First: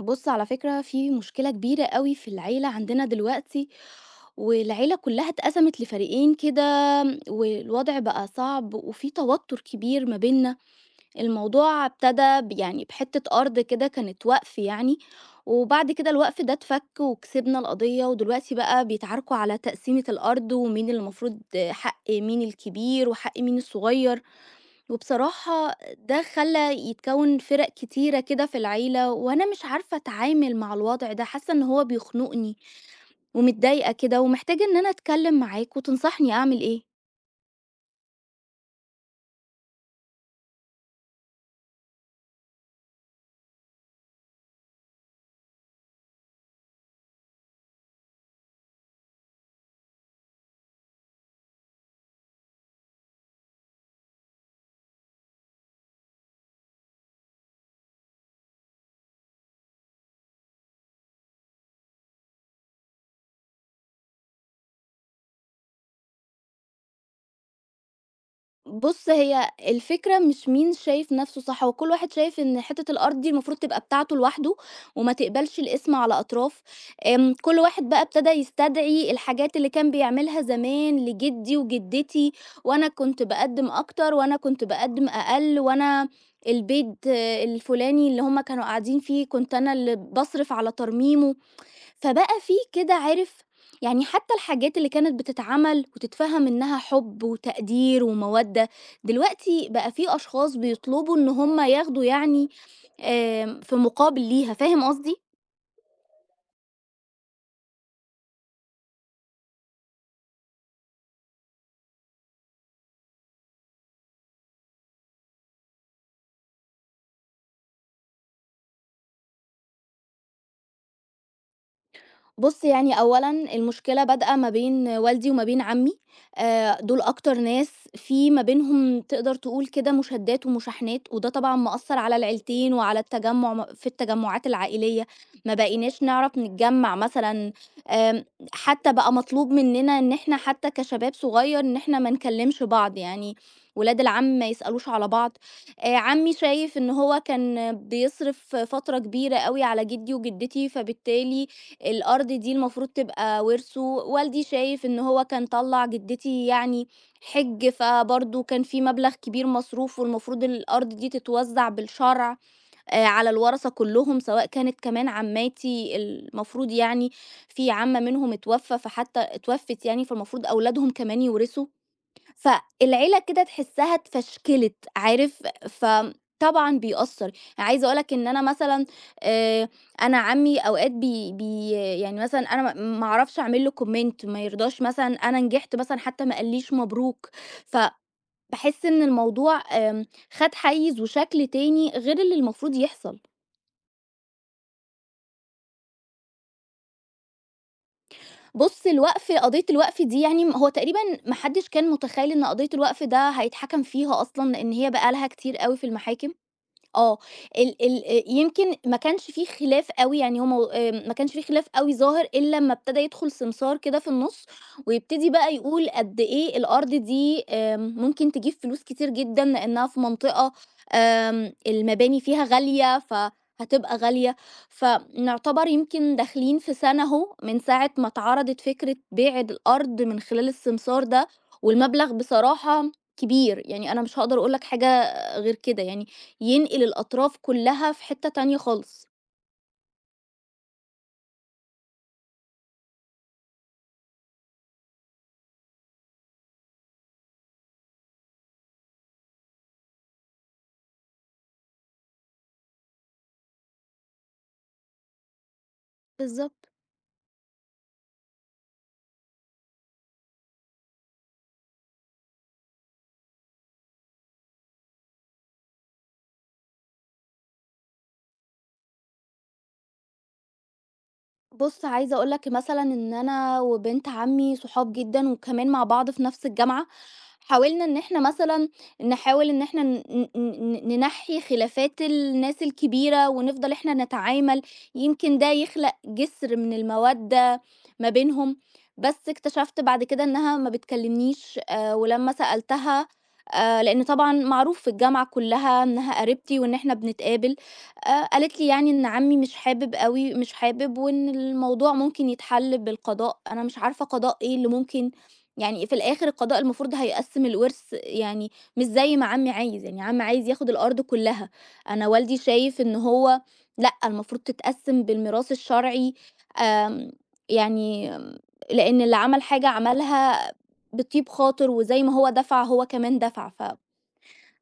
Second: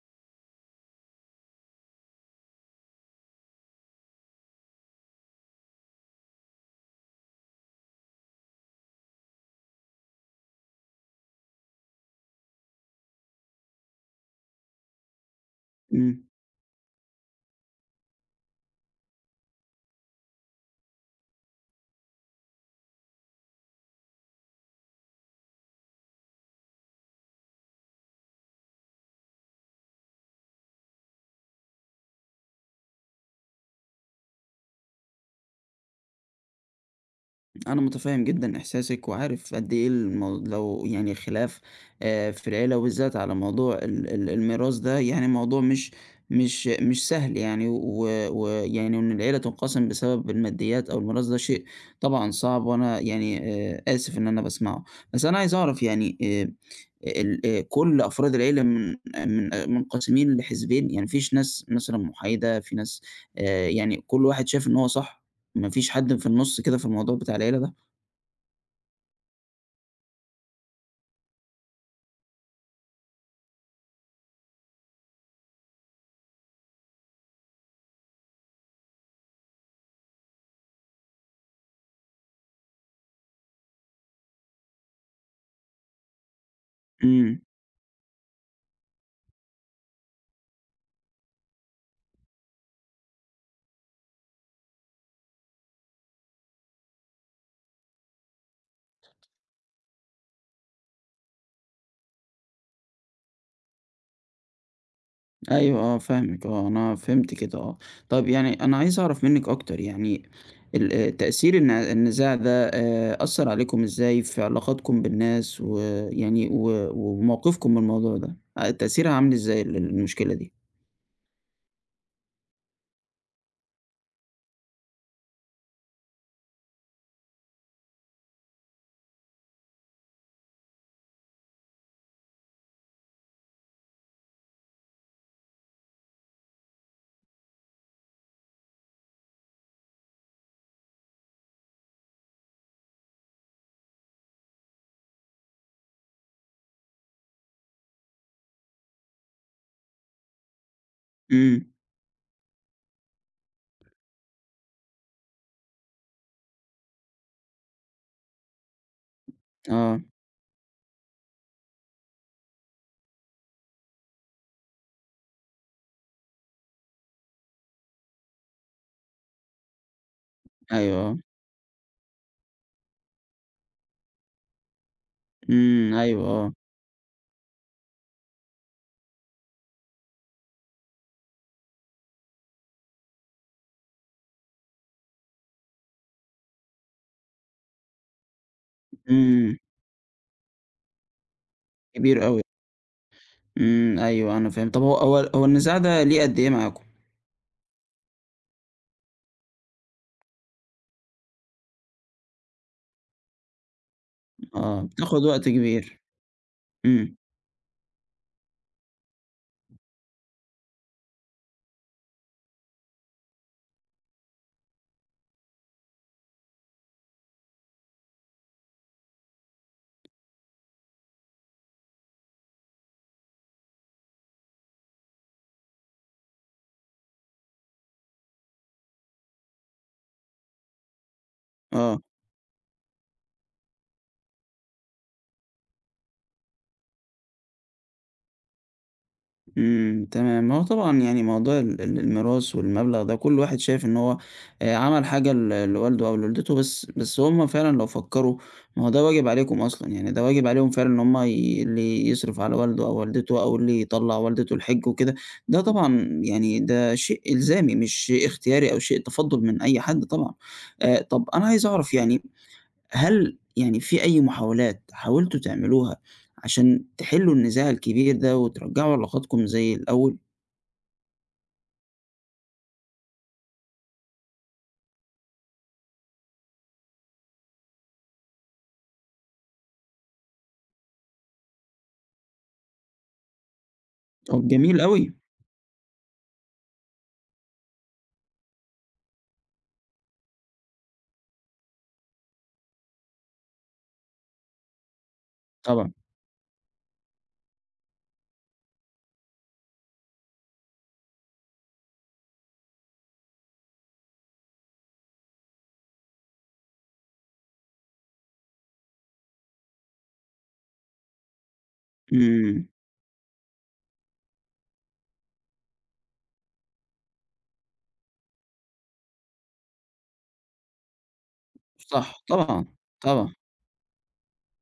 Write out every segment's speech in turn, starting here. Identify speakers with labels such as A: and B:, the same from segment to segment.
A: بُص، على فكرة في مشكلة كبيرة أوي في العيلة عندنا دلوقتي، والعيلة كلّها اتقسمت لفريقين كده، والوضع بقى صعب وفي توتر كبير ما بيننا. الموضوع ابتدى ب يعني بحتّة أرض كده كانت وَقْف يعني، وبعد كده
B: إمم،
A: الوقف ده اتفك وكسبنا القضية، ودلوقتي بقى بيتعاركوا على تقسيمة الأرض ومين اللي المفروض حق مين الكبير وحق مين الصغير. وبصراحة ده خلّى يتكوّن فِرَق كتيرة كده في العيلة، وأنا مش عارفة أتعامل مع الوضع ده، حاسة إن هو بيخنقني ومتضايقة كده، ومحتاجة إن أنا أتكلّم معاك وتنصحني أعمل إيه.
B: أنا متفهم جدًا إحساسِك، وعارف قد إيه لو يعني خلاف في العيلة وبالذات على موضوع ال ال الميراث ده يعني موضوع مش سهل يعني، ويعني و ويعني وإن العيلة تنقسم بسبب الماديات أو الميراث ده شيء طبعًا صعب، وأنا يعني آسف إن أنا باسمعه. بس أنا عايز أعرف يعني ال كل أفراد العيلة من منقسمين لحزبين؟ يعني ما فيش ناس مثلًا محايدة، في ناس يعني كل واحد شايف إن هو صح؟ ما فيش حد في النُص كده في الموضوع بتاع العيلة ده؟
A: بُص، هي الفكرة مش مين شايف نَفْسه صح، هو كل واحد شايف إن حتّة الأرض دي المفروض تبقى بتاعته لوحده وما تقبلش القسم على أطراف. كل واحد بقى ابتدى يستدعي الحاجات اللي كان بيعملها زمان لجدي وجدتي، وأنا كنت باقدّم أكتر وأنا كنت باقدّم أقل وأنا البيت
B: إمم.
A: الفلاني اللي هم كانوا قاعدين فيه كنت أنا اللي باصرف على ترميمه. فبقى في كده عارف، يعني حتى الحاجات اللي كانت بتتعمل وتتفهم إنها حب وتقدير ومودة، دلوقتي بقى في أشخاص بيطلبوا إن هم ياخدوا يعني في مقابل ليها، فاهم قصدي؟
B: أيوه، آه، فاهمِك. آه، أنا فهمت كده. آه. طَب يعني أنا عايز أعرف منِّك أكتر يعني ال تأثير النزاع ده أثّر عليكم إزاي في علاقاتكم بالناس ويعني و وموقفكم من الموضوع ده؟ تأثيرها عامل إزاي المشكلة دي؟
A: بُص، يعني أولًا المشكلة بادئة ما بين والدي وما بين عمي. دول أكتر ناس في ما بينهم تقدر تقول كده مشادات ومشاحنات، وده طبعًا مأثّر على العيلتين وعلى التجمُّع م في التجمُّعات العائلية، ما بقيناش نعرف نتجمّع مثلًا. آمم حتى بقى مطلوب مننا إن إحنا حتى كشباب صغير إن إحنا ما نكلّمش بعض، يعني ولاد العم ما يسألوش على بعض. عمي شايف إن هو كان بيصرف فترة كبيرة أوي على جدي وجدتي، فبالتالي
B: إمم.
A: الأرض دي المفروض تبقى ورثه، والدي شايف إن هو كان طلّع جدتي يعني حِج، فبرضه كان في مبلغ كبير مصروف
B: آه.
A: والمفروض الأرض دي تتوزّع بالشرع على الورثة كلّهم، سواء كانت كمان عمّاتي المفروض يعني في عمّة منهم اتوفّى، فحتى اتوفّت يعني، فالمفروض أولادهم
B: أيوه، آه.
A: كمان يورثوا. فالعيلة كده تحسّها اتفشكلت، عارف؟
B: إمم. أيوه، آه.
A: فطبعًا بيأثّر، يعني عايزة أقول لك إن أنا مثلًا، آآ، أنا عمي أوقات بي بي يعني مثلًا أنا ما أعرفش أعمل له comment، ما يرضاش مثلًا أنا نجحت مثلًا حتى ما قاليش مبروك، فباحس إن
B: إمم.
A: الموضوع خَد حيّز وشكل تاني غير
B: كبير
A: اللي
B: أوي.
A: المفروض يحصل.
B: إمم. أيوه، أنا فاهم. طَب هو النزاع ده ليه قد إيه معاكم؟
A: بُص الوقف، قضية الوقف دي يعني هو تقريبًا ما حدّش كان متخيّل إن قضية الوقف ده هيتحكم فيها أصلًا، لإن
B: آه،
A: هي بقى
B: بتاخد
A: لها
B: وقت
A: كتير أوي في
B: كبير.
A: المحاكم.
B: إمم.
A: آه. ال ال يمكن ما كانش في خلاف أوي، يعني هو مو آمم، ما كانش في خلاف أوي ظاهر إلّا أمّا ابتدى يدخل سمسار كده في النُص، ويبتدي بقى يقول قد إيه الأرض دي، ممكن تجيب فلوس كتير جدًا لإنّها في منطقة المباني فيها غالية، فهتبقى غالية، فنعتبر يمكن داخلين في سَنة أهو من ساعة ما اتعرضت فكرة بيع الأرض من خلال السمسار ده،
B: آه.
A: والمبلغ بصراحة كبير، يعني أنا مش هاقدر أقول لك حاجة غير كده، يعني ينقل الأطراف كلّها في حتّة تانية خالص.
B: إمم. تمام. هو طبعًا يعني موضوع ال ال الميراث والمبلغ ده كل واحد شايف إن هو عمل حاجة لوالده أو لوالدته بس هم فعلًا لو فكّروا ما هو ده واجب عليكم أصلًا، يعني ده واجب عليهم فعلًا إن هم اللي يصرف على والده أو والدته أو اللي يطلّع والدته الحِج وكده، ده طبعًا يعني
A: بالضبط.
B: ده شيء إلزامي مش شيء اختياري أو شيء تفضُّل من أي حد طبعًا. طَب أنا عايز أعرف يعني هل يعني في أي محاولات حاولتوا تعملوها عشان تحلّوا النزاع الكبير ده وترجّعوا علاقاتكم زي الأول؟
A: بُص، عايزة أقول لك مثلًا إن أنا وبنت عمي صحاب جدًا وكمان مع بعض في نفس الجامعة، حاولنا إن إحنا مثلًا نحاول إن إحنا ن ن ن ننحّي خلافات الناس الكبيرة ونفضل إحنا
B: طَب
A: نتعامل،
B: جميل أوي.
A: يمكن ده يخلق جسر من المَوَدّة ما بينهم، بس اكتشفت بعد كده إنها ما بتكلمنيش، ولمّا سألتها، لإن طبعًا معروف في الجامعة كلّها
B: طبعًا.
A: إنها قريبتي وإن إحنا بنتقابل. قالت لي يعني إن عمي مش حابب، وإن الموضوع ممكن يتحل بالقضاء. أنا مش عارفة قضاء إيه اللي ممكن يعني في الآخر القضاء المفروض هيقسّم الورث، يعني مش زي ما عمي عايز، يعني عمي عايز ياخد الأرض كلّها، أنا والدي
B: إمم.
A: شايف إن هو لأ، المفروض تتقسّم بالميراث الشرعي. آمم، يعني لإن اللي عمل حاجة عملها بطيب خاطر وزي ما
B: صح،
A: هو دفع
B: طبعًا.
A: هو كمان
B: طبعًا.
A: دفع ف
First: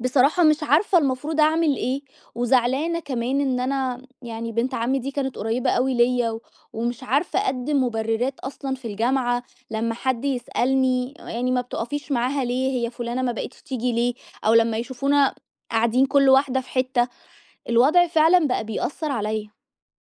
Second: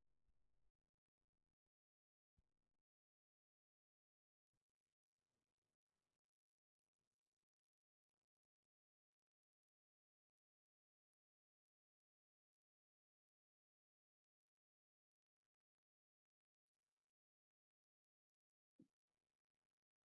A: بصراحة مش عارفة المفروض أعمل إيه، وزعلانة كمان إن أنا يعني بنت عمي دي كانت قريبة أوي ليّا، و ومش عارفة أقدّم مبررات أصلًا في الجامعة، لمّا حد يسألني يعني "ما بتقفيش معاها ليه؟ هي فلانة ما بقِتش تيجي ليه؟" أو لمّا يشوفونا قاعدين كل واحدة في حتّة، الوضع فعلًا بقى بيأثّر عليّا.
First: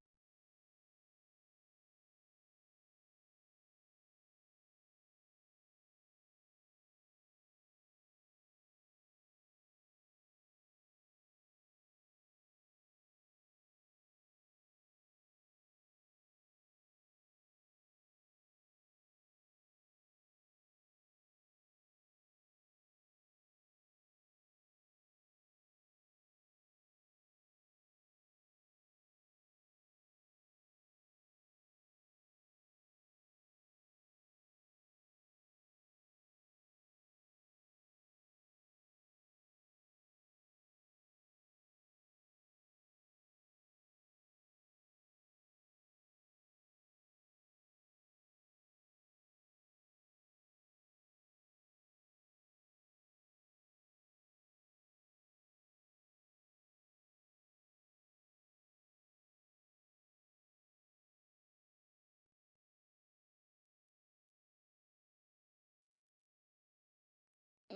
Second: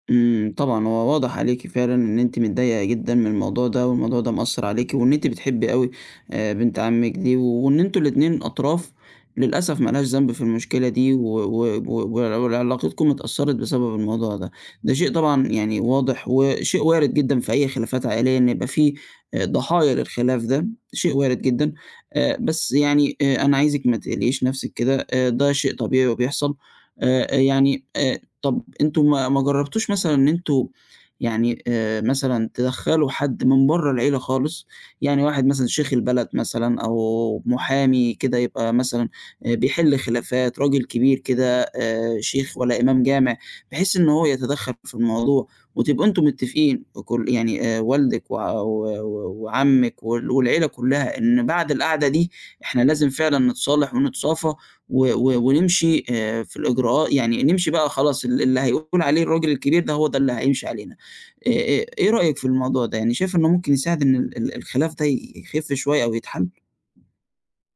B: طبعًا، هو واضح عليكِ فعلًا إن أنتِ متضايقة جدًا من الموضوع ده، والموضوع ده مأثّر عليكِ، وإن أنتِ بتحبي أوي بنت عمِّك دي، وإن أنتم الاتنين أطراف للأسف ما لهاش ذنب في المشكلة دي، و و و وعلاقتكم اتأثّرت بسبب الموضوع ده. ده شيء طبعًا يعني واضح وشيء وارد جدًا في أي خلافات عائلية إن يبقى في ضحايا للخلاف ده، شيء وارد جدًا. بس يعني أنا عايزِك ما تقلقيش نفسِك كده، ده شيء طبيعي وبيحصل. يعني طب أنتم ما جرّبتوش مثلًا إن أنتم يعني مثلًا تدخّلوا حد من برّه العيلة خالص، يعني واحد مثلًا شيخ البلد مثلًا أو محامي كده يبقى مثلًا بيحِل خلافات، راجل كبير كده شيخ والّا إمام جامع، بحيث إن هو يتدخّل في الموضوع وتبقوا أنتم متّفقين كل يعني والدِك وع و و وعمِّك والعيلة كُلّها إن بعد القعدة دي إحنا لازم فعلًا نتصالح ونتصافى و و ونمشي في الإجراء يعني نمشي بقى خلاص اللي هيقول عليه الراجل الكبير ده هو ده اللي هيمشي علينا. إيه رأيك في الموضوع ده؟ يعني شايف إنه ممكن يساعد إن ال ال الخلاف ده يخف شوية أو يتحل؟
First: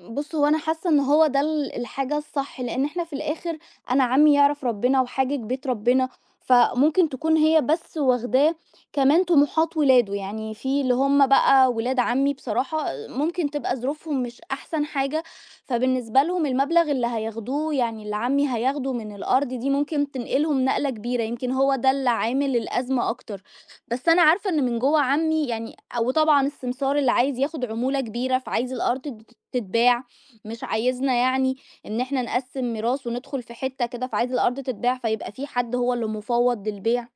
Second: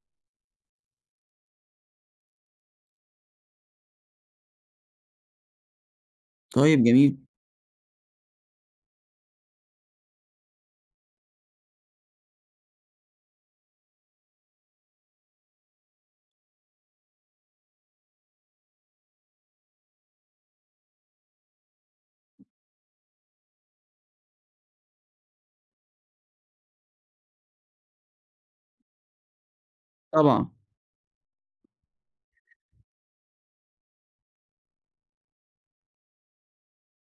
A: بُص، هو أنا حاسة إن هو ده الحاجة الصح، لإن إحنا في الآخر أنا عمي يعرف ربنا وحاجج بيت ربنا،
B: طيب
A: فممكن
B: جميل.
A: تكون هي بس واخداه كمان طموحات ولاده، يعني في اللي هم بقى ولاد عمي بصراحة ممكن تبقى ظروفهم مش أحسن حاجة، فبالنسبة لهم المبلغ اللي هياخدوه، يعني اللي عمي هياخده من الأرض دي ممكن تنقلهم نقلة كبيرة، يمكن هو ده اللي عامل الأزمة أكتر. بس أنا عارفة إن من جوّه عمّي يعني، وطبعًا السمسار اللي عايز ياخد عمولة كبيرة، فعايز الأرض تتباع،
B: طبعًا.
A: مش عايزنا يعني إن إحنا نقسّم ميراث وندخل في حتّة كده، فعايز الأرض تتباع، فيبقى في حد هو اللي مفوّض للبيع.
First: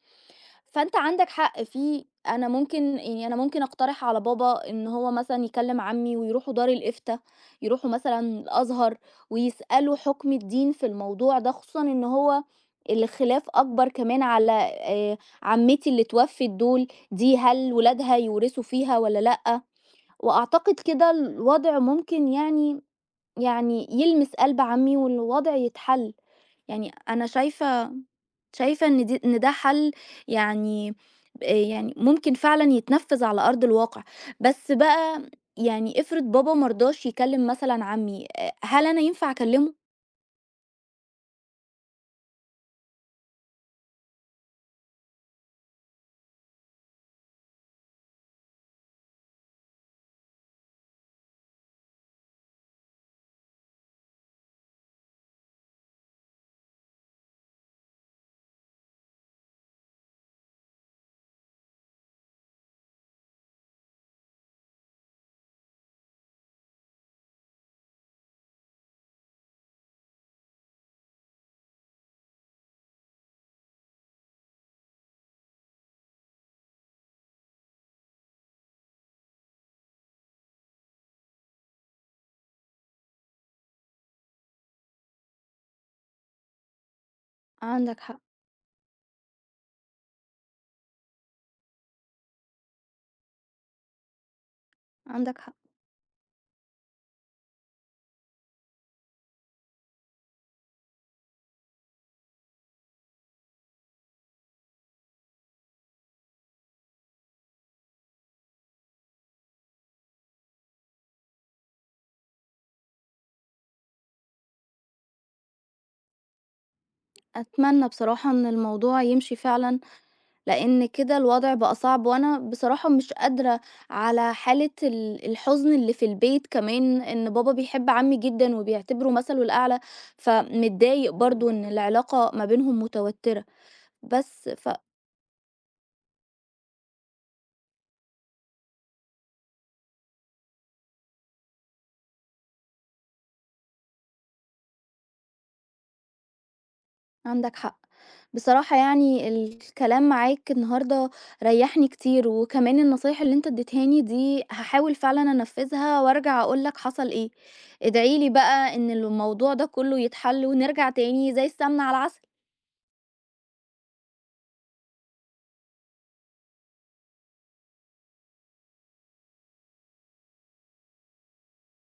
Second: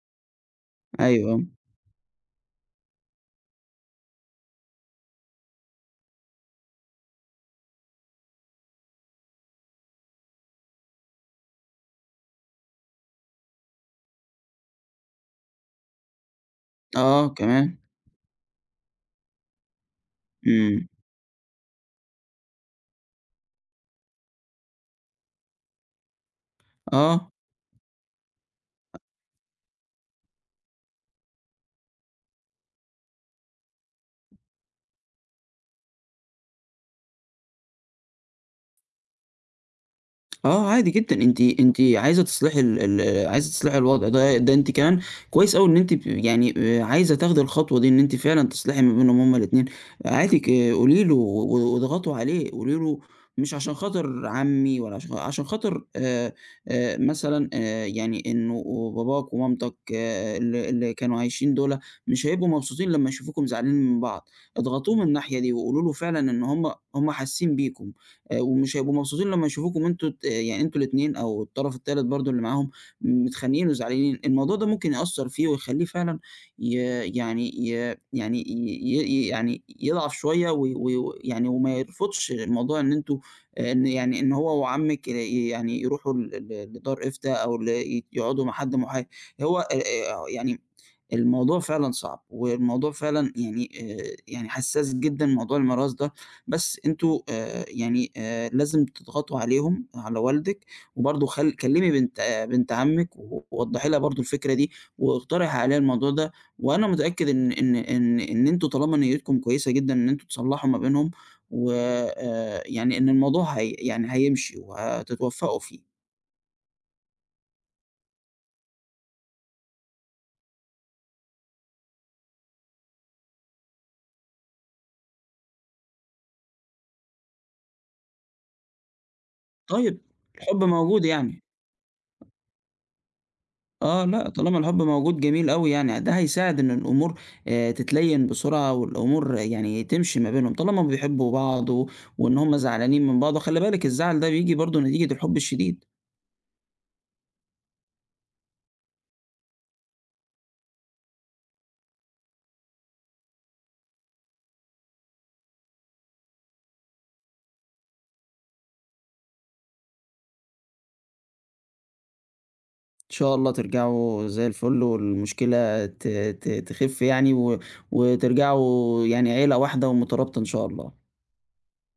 A: فأنت عندك
B: أيوه.
A: حق في أنا ممكن، يعني أنا ممكن أقترح على بابا إن هو مثلًا يكلم عمي ويروحوا دار الإفتاء، يروحوا مثلًا الأزهر ويسألوا حكم الدين في الموضوع ده، خصوصًا إن هو الخلاف أكبر كمان على آآ عمتي اللي اتوفت دول،
B: آه،
A: دي هل
B: كمان.
A: ولادها يورثوا فيها والّا لأ؟ وأعتقد
B: إمم.
A: كده الوضع ممكن يعني يعني يلمس قلب عمي والوضع يتحل، يعني أنا
B: آه.
A: شايفة، شايفة إن دي إن ده حل يعني ب يعني ممكن فعلًا يتنفّذ على أرض الواقع، بس بقى يعني افرض بابا ما رضاش يكلّم مثلًا عمي، هل أنا ينفع أكلّمه؟
B: آه، عادي جدًا. أنتِ عايزة تصلحي الوضع ده. ده أنتِ كمان كويس أوي إن أنتِ يعني عايزة تاخدي الخطوة دي إن أنتِ فعلًا تصلحي ما بينهم هُم الاتنين. عادي قولي له واضغطوا عليه، قولي له مش عشان خاطر عمي ولا عشان خاطر مثلًا يعني إنه باباك ومامتك اللي كانوا عايشين دُولة مش هيبقوا مبسوطين لمّا يشوفوكم زعلانين من بعض. اضغطوه من الناحية دي وقولوا له فعلًا إن هُم حاسين بيكم. ومش هيبقوا مبسوطين لمّا يشوفوكم أنتم ت يعني أنتم الاتنين أو الطرف التالت برضه اللي معاهم متخانقين وزعلانين. الموضوع ده ممكن يأثّر فيه ويخلّيه فعلًا ي يعني ي يعني ي ي يعني يضعف شوية و و ويعني وي... وي- يعني وما يرفضش موضوع إن هو وعمِّك يعني يروحوا ل ل لدار إفتاء أو ل
A: عندك
B: ي
A: حق.
B: يقعدوا مع حد محايد. هو يعني الموضوع فعلًا صعب، والموضوع فعلًا يعني يعني حساس جدًا
A: عندك حق.
B: موضوع الميراث ده. بس أنتم يعني لازم تضغطوا عليهم، على والدِك. وبرضه كلمي بنت عمِّك ووضّحي لها برضه الفكرة دي. واقترحي عليها الموضوع ده. وأنا متأكد إن أنتم طالما نيتكم كويسة جدًا إن أنتم تصلّحوا ما بينهم. و يعني إن الموضوع هي يعني هيمشي وهتتوفقوا فيه.
A: أتمنى بصراحة إن الموضوع يمشي فعلًا، لإن كده الوضع بقى صعب، وأنا بصراحة مش قادرة على حالة الحزن اللي في البيت كمان، إن بابا بيحب عمي جدًا وبيعتبره مثله الأعلى،
B: طيب. الحب موجود
A: فمتضايق
B: يعني.
A: برضه إن العلاقة ما بينهم متوتّرة،
B: آه، لأ،
A: بس
B: طالما
A: ف
B: الحب موجود جميل أوي يعني، ده هيساعد إن الأمور تتليّن بسرعة والأمور يعني تمشي ما بينهم، طالما بيحبّوا بعض وإن هُم زعلانين من بعض، وخلّي بالِك الزعل ده بييجي برضه نتيجة الحب الشديد.
A: عندك حق. بصراحة يعني الكلام معاك النهاردة ريحني كتير، وكمان النصايح اللي انت اديتهاني دي هحاول فعلا انفذها وارجع اقولك حصل ايه. ادعيلي بقى ان الموضوع ده كله يتحل ونرجع تاني زي السمنة على العسل.
B: إن شاء الله ترجعوا زي الفل والمشكلة ت ت تخِف يعني وترجعوا يعني عيلة واحدة ومترابطة إن شاء الله.